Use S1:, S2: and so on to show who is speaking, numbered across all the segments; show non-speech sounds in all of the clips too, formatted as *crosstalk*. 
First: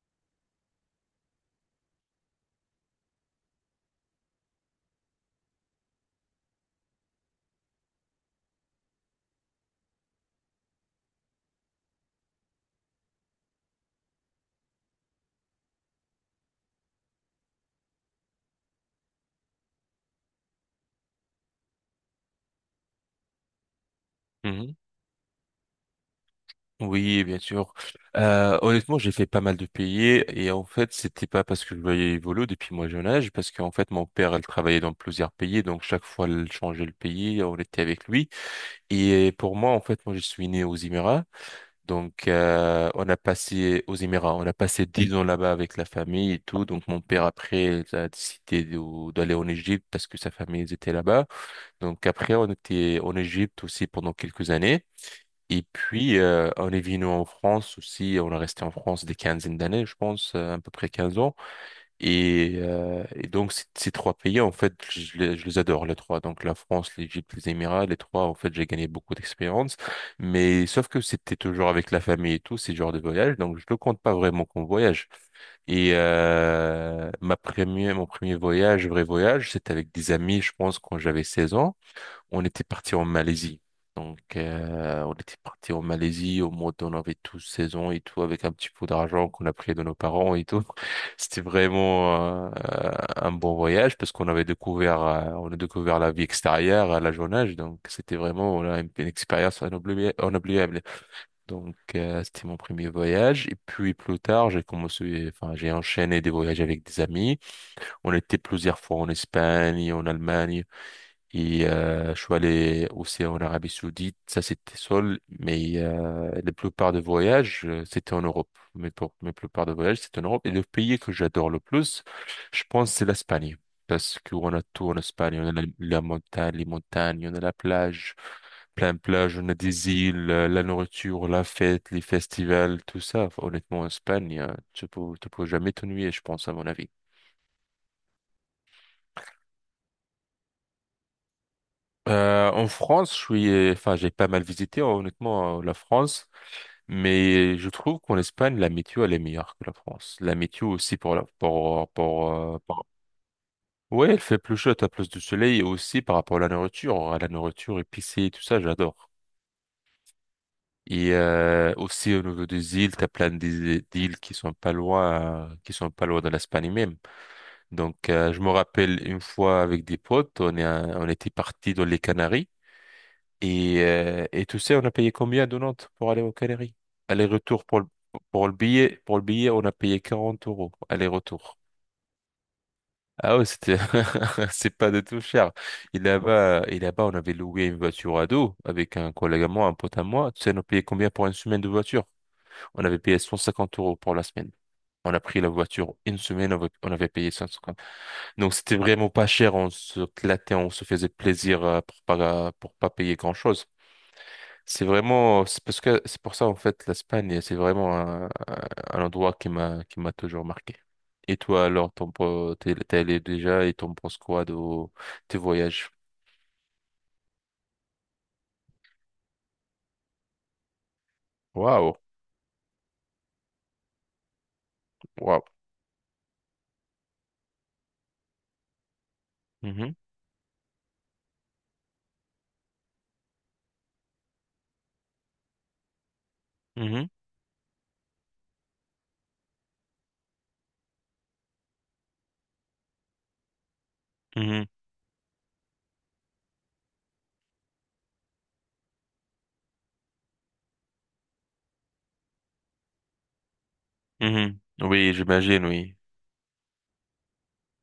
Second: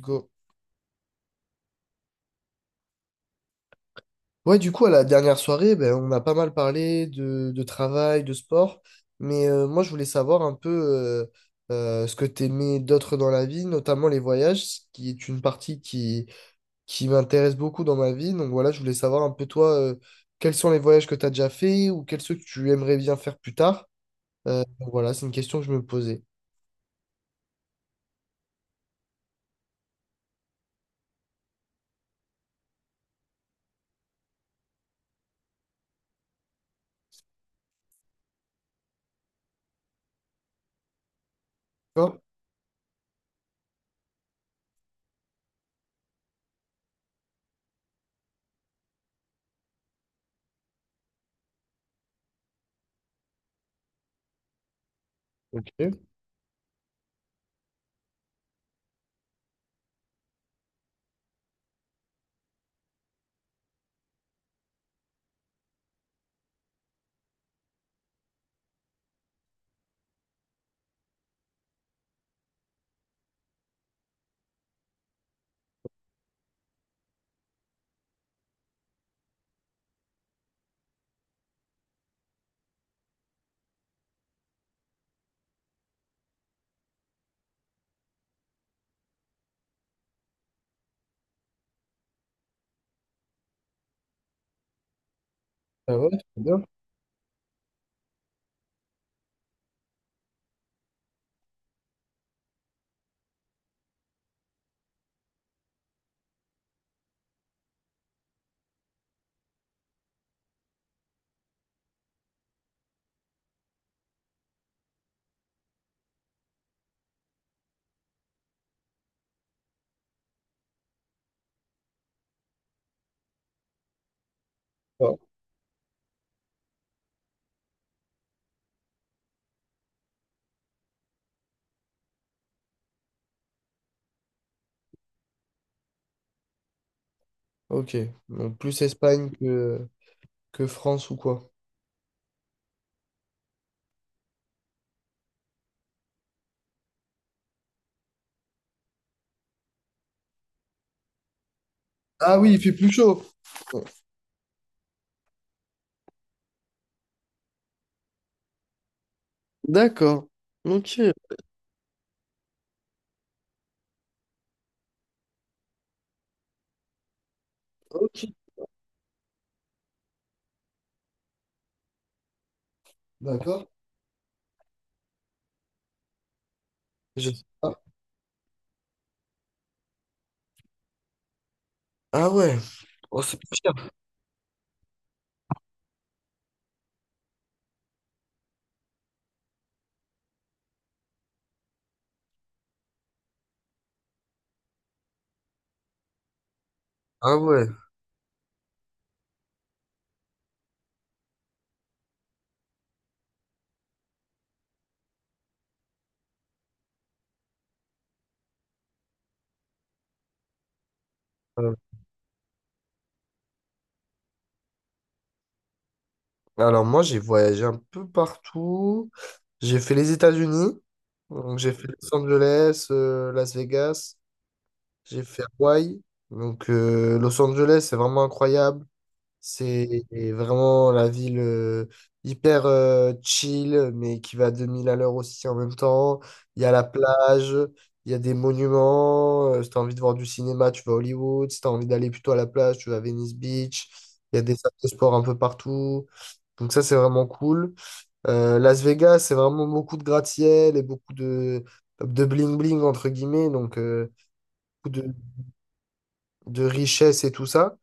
S1: Go. Ouais, du coup, à la dernière soirée, ben, on a pas mal parlé de travail, de sport, mais moi, je voulais savoir un peu ce que t'aimais d'autre dans la vie, notamment les voyages, ce qui est une partie qui m'intéresse beaucoup dans ma vie. Donc voilà, je voulais savoir un peu toi, quels sont les voyages que tu as déjà fait ou quels ceux que tu aimerais bien faire plus tard.
S2: Mhm.
S1: Donc voilà, c'est une question que je me posais.
S2: Oui, bien sûr. Honnêtement, j'ai fait pas mal de pays et en fait, c'était pas parce que je voyais évoluer depuis mon jeune âge, parce qu'en fait, mon père, elle travaillait dans plusieurs pays, donc chaque fois, elle changeait le pays, on était avec lui. Et pour moi, en fait, moi, je suis né aux Émirats,
S1: D'accord?
S2: donc on a passé aux Émirats, on a passé dix ans là-bas avec la famille et tout. Donc mon père après elle a décidé d'aller en Égypte parce que sa famille elle était là-bas. Donc après, on était en Égypte aussi pendant quelques années. Et
S1: Ok.
S2: puis, on est venu en France aussi, on est resté en France des quinzaines d'années, je pense, à peu près 15 ans. Et donc, ces trois pays, en fait, je les adore, les trois. Donc, la France, l'Égypte, les Émirats, les trois, en fait, j'ai gagné beaucoup d'expérience. Mais sauf que c'était toujours avec la famille et tout, ces genres de voyage, donc je ne le compte pas vraiment comme voyage. Et mon premier voyage, vrai voyage, c'était avec des amis, je pense, quand j'avais 16 ans. On était parti en Malaisie. Donc, on était parti en Malaisie au mois on avait tous seize ans et tout, avec un petit peu d'argent qu'on a pris de nos parents et tout. *laughs* C'était vraiment un bon voyage parce qu'on a
S1: Ah
S2: découvert
S1: ouais,
S2: la vie
S1: c'est bien.
S2: extérieure à la jeune âge. Donc, c'était vraiment voilà, une expérience inoubliable. Donc, c'était mon premier voyage. Et puis, plus tard, j'ai commencé, enfin, j'ai enchaîné des voyages avec des amis. On était plusieurs fois en Espagne, en Allemagne. Et je suis allé aussi en Arabie Saoudite, ça c'était seul, mais la plupart des voyages, c'était en Europe. Mais pour la plupart des voyages, c'était en Europe. Et le pays que j'adore le plus, je pense, c'est l'Espagne. Parce qu'on a tout en
S1: Ah.
S2: Espagne. On a la montagne, les montagnes, on a la plage, plein de plages, on a des îles, la nourriture, la fête, les festivals, tout ça. Enfin, honnêtement, en Espagne, tu peux jamais t'ennuyer, je pense, à mon avis.
S1: Ok. Donc plus Espagne que France ou quoi?
S2: En France, je suis, enfin, j'ai pas mal visité, honnêtement, la France. Mais je trouve qu'en Espagne, la météo, elle est meilleure que la France. La météo aussi pour la,
S1: Ah oui, il fait plus chaud.
S2: Ouais, elle fait plus chaud, t'as plus de soleil et aussi par rapport à la nourriture épicée, tout ça, j'adore.
S1: D'accord. Ok.
S2: Et aussi au niveau des îles, t'as plein d'îles qui sont pas loin, qui sont pas loin de l'Espagne même. Donc,
S1: Ok.
S2: je me rappelle une fois avec des potes, on était partis dans les Canaries.
S1: D'accord?
S2: Et tu sais, on a payé combien de Nantes pour aller aux Canaries?
S1: Je-
S2: Aller-retour
S1: Ah,
S2: pour le billet, on a payé 40 euros. Aller-retour.
S1: ah ouais. Oh,
S2: Ah
S1: c'est-
S2: ouais, c'était, *laughs* c'est pas du tout cher. Et là-bas, on avait loué une voiture à dos avec un collègue à moi, un pote à moi. Tu sais, on a payé combien pour une semaine de voiture? On avait payé 150 € pour la semaine. On a pris la voiture une semaine, on avait payé
S1: ah ouais.
S2: 150. Donc c'était vraiment pas cher, on se clatait, on se faisait plaisir pour pas payer grand-chose. C'est vraiment, c'est parce que c'est pour ça en fait l'Espagne, c'est vraiment un, endroit qui m'a toujours marqué. Et toi
S1: Euh,
S2: alors, t'es allé déjà et t'en penses quoi de tes voyages?
S1: Alors moi, j'ai voyagé un peu partout. J'ai fait les États-Unis. Donc j'ai fait
S2: Waouh,
S1: Los Angeles, Las Vegas. J'ai fait
S2: waouh.
S1: Hawaï. Donc Los Angeles, c'est vraiment incroyable.
S2: Mhm,
S1: C'est vraiment la ville hyper chill, mais qui va à 2000 à l'heure aussi en même temps. Il y a la
S2: mhm,
S1: plage, il y a des monuments. Si t'as envie de voir du cinéma, tu vas à Hollywood. Si t'as envie d'aller plutôt à la plage, tu vas à Venice Beach. Il y a des
S2: mhm,
S1: salles de sport un peu partout. Donc ça, c'est vraiment cool. Las Vegas, c'est vraiment beaucoup de gratte-ciel et beaucoup de bling-bling, entre guillemets. Donc,
S2: mhm.
S1: beaucoup
S2: Oui, j'imagine, oui.
S1: de richesse et tout ça.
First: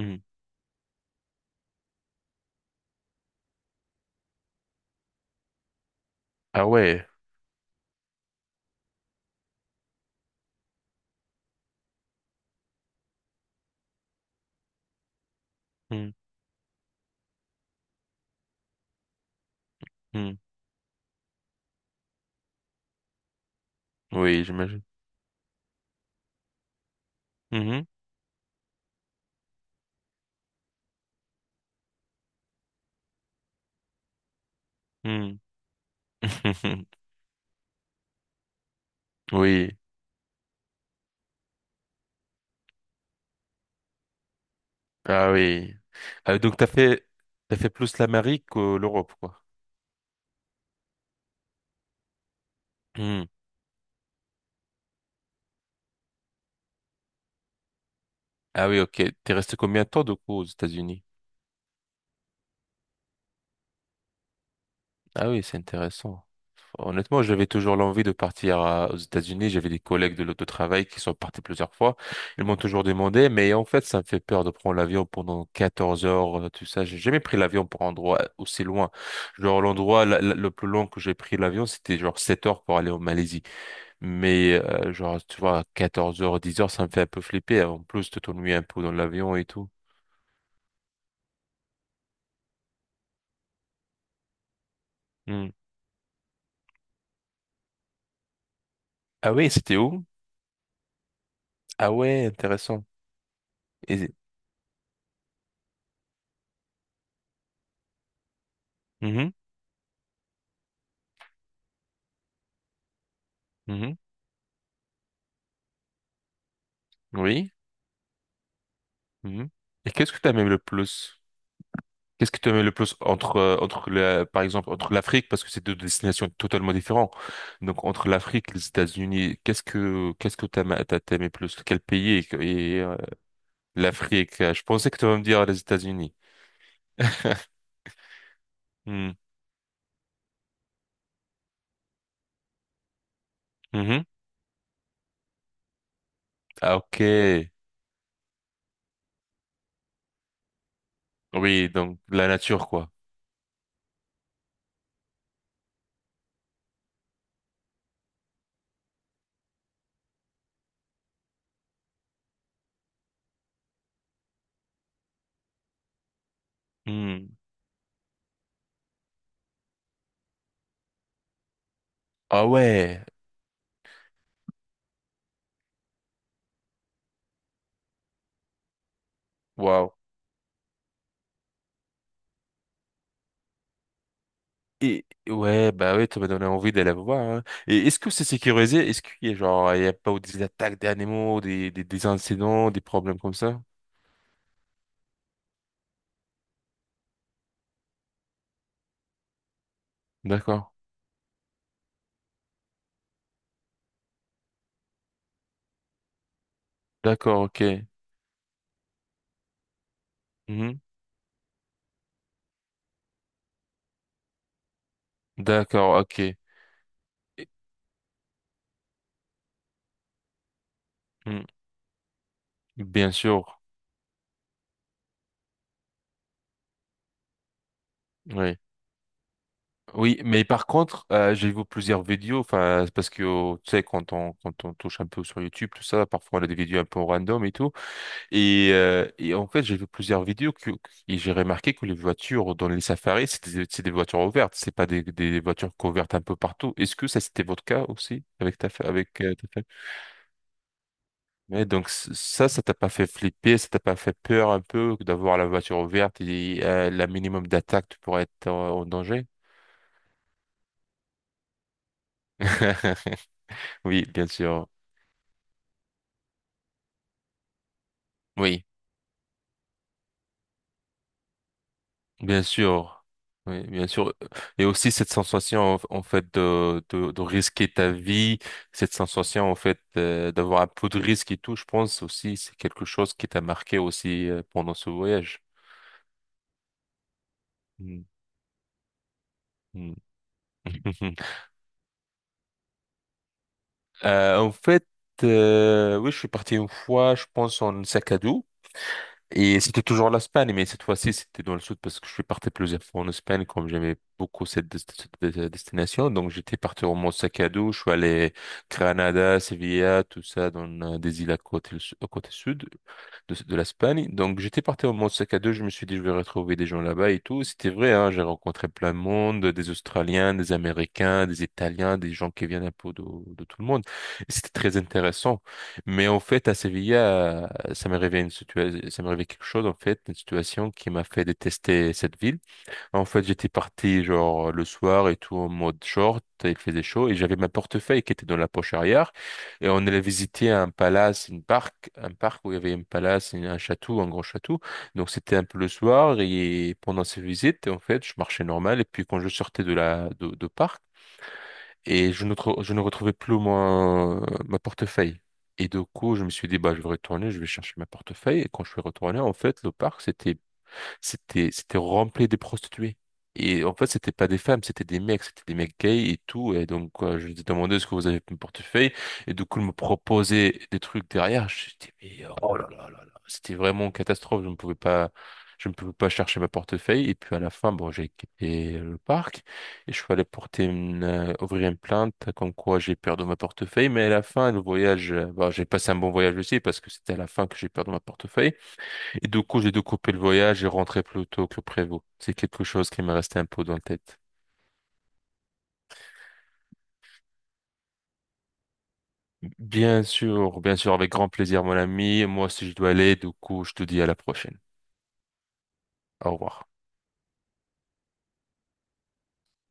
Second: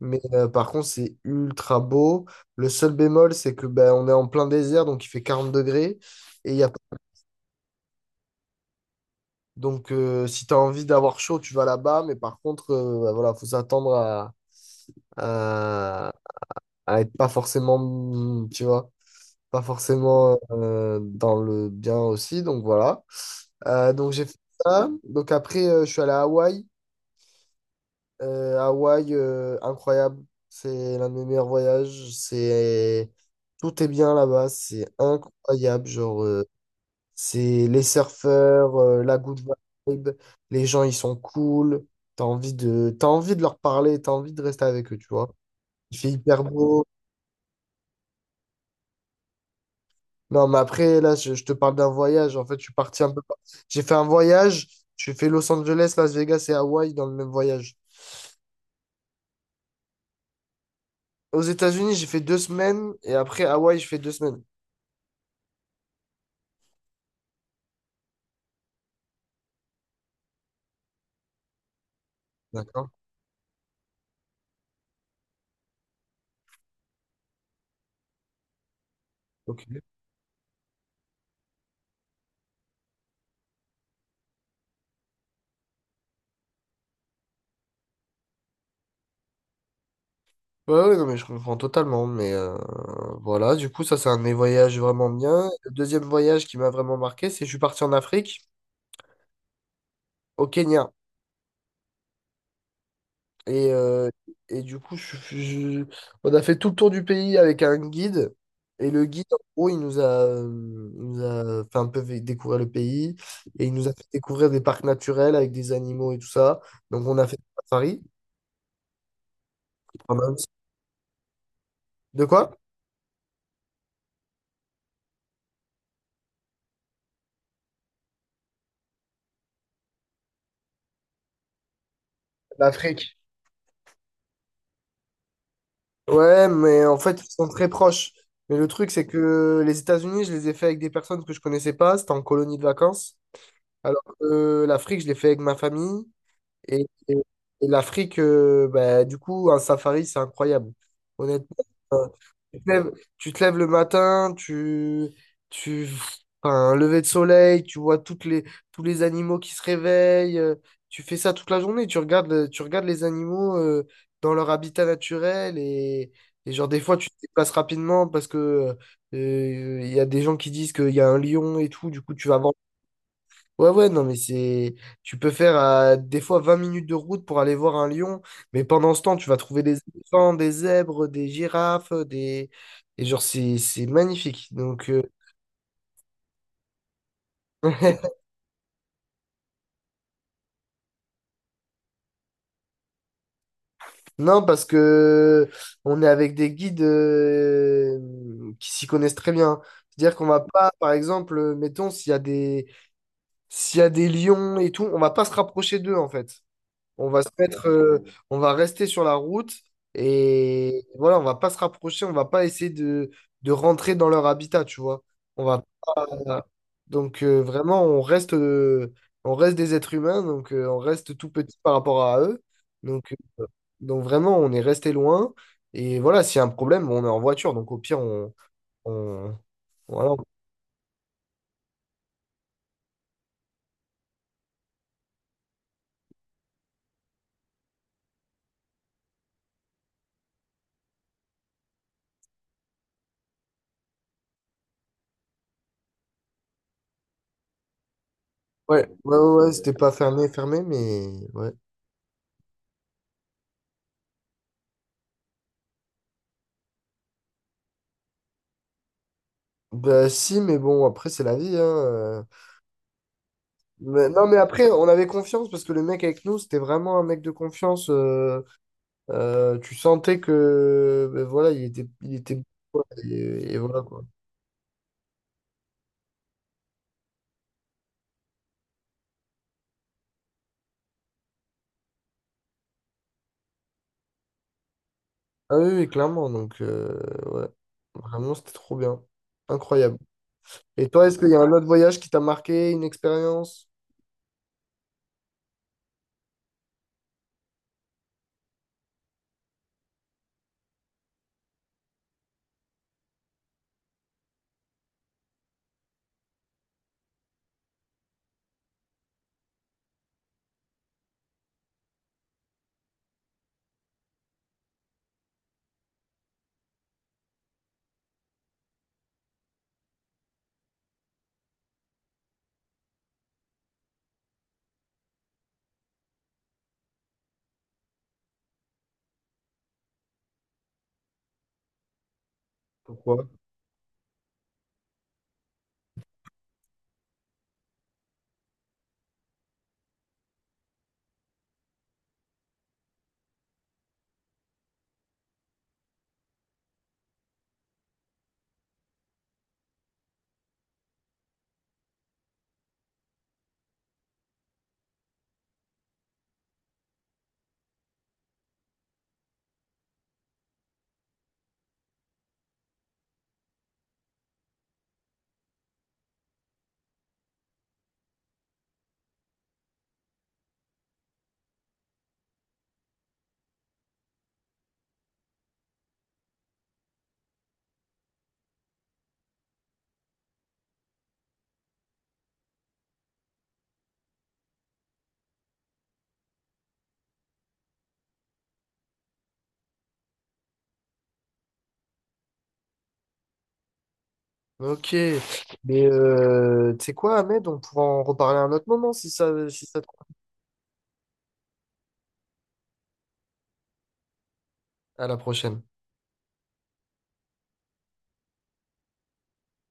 S1: Mais par contre, c'est ultra beau. Le seul bémol, c'est que ben, on est en plein désert, donc il fait 40 degrés. Et il y
S2: Ah
S1: a...
S2: ouais.
S1: Donc, si tu as envie d'avoir chaud, tu vas là-bas. Mais par contre, ben, voilà, faut s'attendre à...
S2: Mhm,
S1: à être pas forcément, tu vois, pas
S2: mhm.
S1: forcément dans le bien aussi. Donc, voilà. Donc, j'ai fait
S2: Oui, j'imagine.
S1: ça. Donc, après, je suis allé à Hawaï.
S2: Mhm,
S1: Hawaï, incroyable. C'est l'un de mes meilleurs voyages. C'est... Tout est bien là-bas. C'est
S2: mhm.
S1: incroyable. Genre,
S2: *laughs*
S1: c'est les surfeurs, la good
S2: Oui,
S1: vibe. Les gens, ils sont cool. T'as envie de leur parler. T'as envie de rester avec eux, tu
S2: ah
S1: vois.
S2: oui.
S1: Il fait
S2: Ah,
S1: hyper
S2: donc t'as
S1: beau.
S2: fait plus l'Amérique que l'Europe, quoi.
S1: Non, mais après, là, je te parle d'un voyage. En fait, je suis parti un peu...
S2: Mhm.
S1: J'ai fait un voyage. J'ai fait Los Angeles, Las Vegas et Hawaï dans le même voyage.
S2: Ah oui, ok. T'es resté combien de temps du coup aux États-Unis?
S1: Aux États-Unis, j'ai fait 2 semaines. Et après, Hawaï, je fais 2 semaines.
S2: Ah oui, c'est intéressant. Honnêtement, j'avais toujours l'envie de partir aux États-Unis. J'avais des collègues de l'autotravail qui sont partis plusieurs fois. Ils m'ont toujours
S1: D'accord.
S2: demandé, mais en fait, ça me fait peur de prendre l'avion pendant 14 heures, tout ça. J'ai jamais pris l'avion pour un endroit aussi loin. Genre,
S1: Ok.
S2: l'endroit le plus long que j'ai pris l'avion, c'était genre 7 heures pour aller en Malaisie. Mais, genre, tu vois, 14 heures, 10 heures, ça me fait un peu flipper. Hein, en plus, tu t'ennuies un peu dans l'avion et tout.
S1: Ouais, ouais, non, mais je comprends totalement. Mais voilà, du coup, ça, c'est un de mes voyages vraiment bien.
S2: Hmm.
S1: Le deuxième voyage qui m'a vraiment marqué, c'est que je suis parti en Afrique,
S2: Ah oui, c'était où?
S1: au Kenya.
S2: Ah ouais, intéressant.
S1: Et, euh,
S2: Et...
S1: et du coup, on a fait tout le tour du pays avec un guide. Et le guide,
S2: Mhm,
S1: en gros, il nous a fait un peu découvrir le pays. Et il nous a
S2: mhm.
S1: fait découvrir des parcs naturels avec des animaux et tout ça. Donc, on a fait des
S2: Oui.
S1: safaris.
S2: Mhm. Et qu'est-ce
S1: On
S2: que tu
S1: a aussi-
S2: aimes le plus?
S1: De
S2: Qu'est-ce que tu
S1: quoi?
S2: aimes le plus entre, entre la, par exemple, entre l'Afrique, parce que c'est deux destinations totalement différentes. Donc, entre l'Afrique et les États-Unis, qu'est-ce que t'aimais plus? Quel pays et, et, euh,
S1: L'Afrique.
S2: l'Afrique? Je pensais que tu vas me dire les États-Unis.
S1: Ouais, mais en fait, ils sont très proches. Mais le truc, c'est
S2: Hmm.
S1: que les États-Unis, je les ai fait avec des personnes que je connaissais pas. C'était en colonie de vacances.
S2: Mhm.
S1: Alors que l'Afrique, je l'ai fait avec ma famille.
S2: Ah,
S1: Et,
S2: ok.
S1: et- et l'Afrique, bah, du coup, un safari, c'est incroyable. Honnêtement.
S2: Oui, donc, la
S1: Tu
S2: nature,
S1: te lèves,
S2: quoi.
S1: tu te lèves le matin, tu, enfin, un lever de soleil, tu vois tous les animaux qui se réveillent, tu fais ça toute la journée, tu regardes, tu regardes les animaux dans leur habitat naturel et genre des fois tu te
S2: Hmm.
S1: déplaces rapidement parce que il y a des gens qui disent qu'il y a un lion et tout, du coup tu vas
S2: Ah
S1: voir.
S2: ouais.
S1: Ouais, ouais, non, mais c'est. Tu peux faire des fois 20 minutes de route pour aller voir un lion, mais pendant ce temps, tu vas trouver des éléphants, des zèbres, des girafes, des. Et genre, c'est magnifique. Donc,
S2: Et ouais, bah ouais ça m'a donné envie d'aller voir. Hein. Et est-ce que
S1: *laughs*
S2: c'est sécurisé? Est-ce qu'il y a genre, il y a pas eu des attaques d'animaux, des incidents, des problèmes comme ça?
S1: non, parce que on est avec des guides qui s'y connaissent très bien. C'est-à-dire qu'on va
S2: D'accord.
S1: pas, par exemple, mettons, s'il y a des lions et tout, on va pas se rapprocher d'eux, en fait. On va se
S2: D'accord,
S1: mettre,
S2: ok.
S1: on va rester sur la route
S2: Mhm.
S1: et voilà, on va pas se rapprocher, on va pas essayer de rentrer dans leur habitat, tu vois. On va
S2: D'accord,
S1: pas-
S2: ok.
S1: Donc
S2: Et-
S1: vraiment, on reste des êtres humains, donc on reste tout
S2: hmm,
S1: petit par rapport à eux. Donc,
S2: Bien
S1: euh,
S2: sûr.
S1: donc vraiment, on est resté loin. Et voilà, s'il y a un problème, on est en voiture, donc au pire,
S2: Oui.
S1: on... voilà.
S2: Oui, mais par contre, j'ai vu plusieurs vidéos, enfin, c'est parce que, tu sais, quand on touche un peu sur YouTube, tout ça, parfois on a des vidéos un peu random et tout. Et en fait, j'ai vu plusieurs vidéos que, et j'ai remarqué que les voitures dans les safaris, c'est des voitures ouvertes, c'est pas des voitures couvertes un peu partout. Est-ce que ça, c'était votre cas aussi avec ta,
S1: Ouais, ouais,
S2: avec
S1: ouais,
S2: ta
S1: ouais,
S2: femme?
S1: c'était pas fermé, fermé, mais ouais.
S2: Ouais, donc ça, ça t'a pas fait flipper, ça t'a pas fait peur un peu d'avoir la voiture ouverte et la minimum d'attaque, tu pourrais être en danger?
S1: Bah si, mais bon, après, c'est la vie, hein.
S2: *laughs* Oui,
S1: Non,
S2: bien
S1: mais
S2: sûr.
S1: après, on avait confiance parce que le mec avec nous, c'était vraiment un mec de confiance.
S2: Oui.
S1: Tu sentais que, ben voilà, il était,
S2: Bien sûr,
S1: et
S2: oui,
S1: voilà
S2: bien
S1: quoi.
S2: sûr. Et aussi cette sensation en fait de risquer ta vie, cette sensation en fait d'avoir un peu de risque et tout, je pense aussi c'est quelque chose qui t'a marqué aussi pendant ce voyage.
S1: Ah oui, oui, clairement. Donc, ouais,
S2: Mm,
S1: vraiment, c'était trop bien.
S2: mm.
S1: Incroyable. Et toi, est-ce qu'il y a
S2: *laughs*
S1: un autre voyage qui t'a marqué, une expérience?
S2: En fait, oui, je suis parti une fois, je pense en sac à dos. Et c'était toujours l'Espagne, mais cette fois-ci, c'était dans le sud parce que je suis parti plusieurs fois en Espagne, comme j'aimais beaucoup cette destination. Donc, j'étais parti au Mont sac à dos, je suis allé Granada, Sevilla, tout ça, dans des îles à côté, au côté sud de, l'Espagne. Donc, j'étais parti en mode sac à deux. Je me suis dit, je vais retrouver des gens là-bas et tout. C'était vrai, hein, j'ai rencontré plein de monde, des Australiens, des Américains, des Italiens, des gens qui viennent un peu de tout le monde. Et c'était très intéressant. Mais en fait, à Séville, ça m'est arrivé une situation, ça m'est arrivé quelque chose, en fait, une situation qui m'a fait détester cette ville. En fait,
S1: Pourquoi?
S2: j'étais parti genre le soir et tout en mode short, il faisait chaud et j'avais ma portefeuille qui était dans la poche arrière et on allait visiter un palace, une parc, un parc où il y avait une palace, un château, un grand château. Donc c'était un peu le soir et pendant ces visites, en fait, je marchais normal et puis quand je sortais de la de parc et je ne trou- je ne retrouvais plus mon ma portefeuille. Et du coup, je me suis dit, bah, je vais retourner, je vais chercher ma portefeuille. Et quand je suis retourné, en fait, le parc, c'était rempli de prostituées. Et en fait, c'était pas des femmes, c'était des mecs gays et tout. Et donc, quoi, je lui ai demandé ce que vous avez mon portefeuille. Et du coup, ils me proposait des trucs derrière. Je dis, mais oh là là là là, c'était vraiment une catastrophe. Je ne pouvais pas, je ne pouvais pas chercher ma portefeuille. Et puis à la fin, bon, j'ai quitté le parc et je suis allé ouvrir une plainte comme quoi j'ai perdu ma portefeuille. Mais à la fin, le voyage, bon, j'ai passé un bon voyage aussi parce que c'était à la fin que j'ai perdu ma portefeuille. Et du coup, j'ai dû couper le voyage et rentrer plus tôt que prévu. C'est quelque chose qui m'est resté un peu dans la tête.
S1: Ok. Mais tu sais quoi, Ahmed, on pourra en reparler à un autre moment si ça te...
S2: Bien sûr, avec grand plaisir, mon ami. Moi aussi, je dois aller. Du coup, je te dis à la prochaine.
S1: À la prochaine.
S2: Au revoir.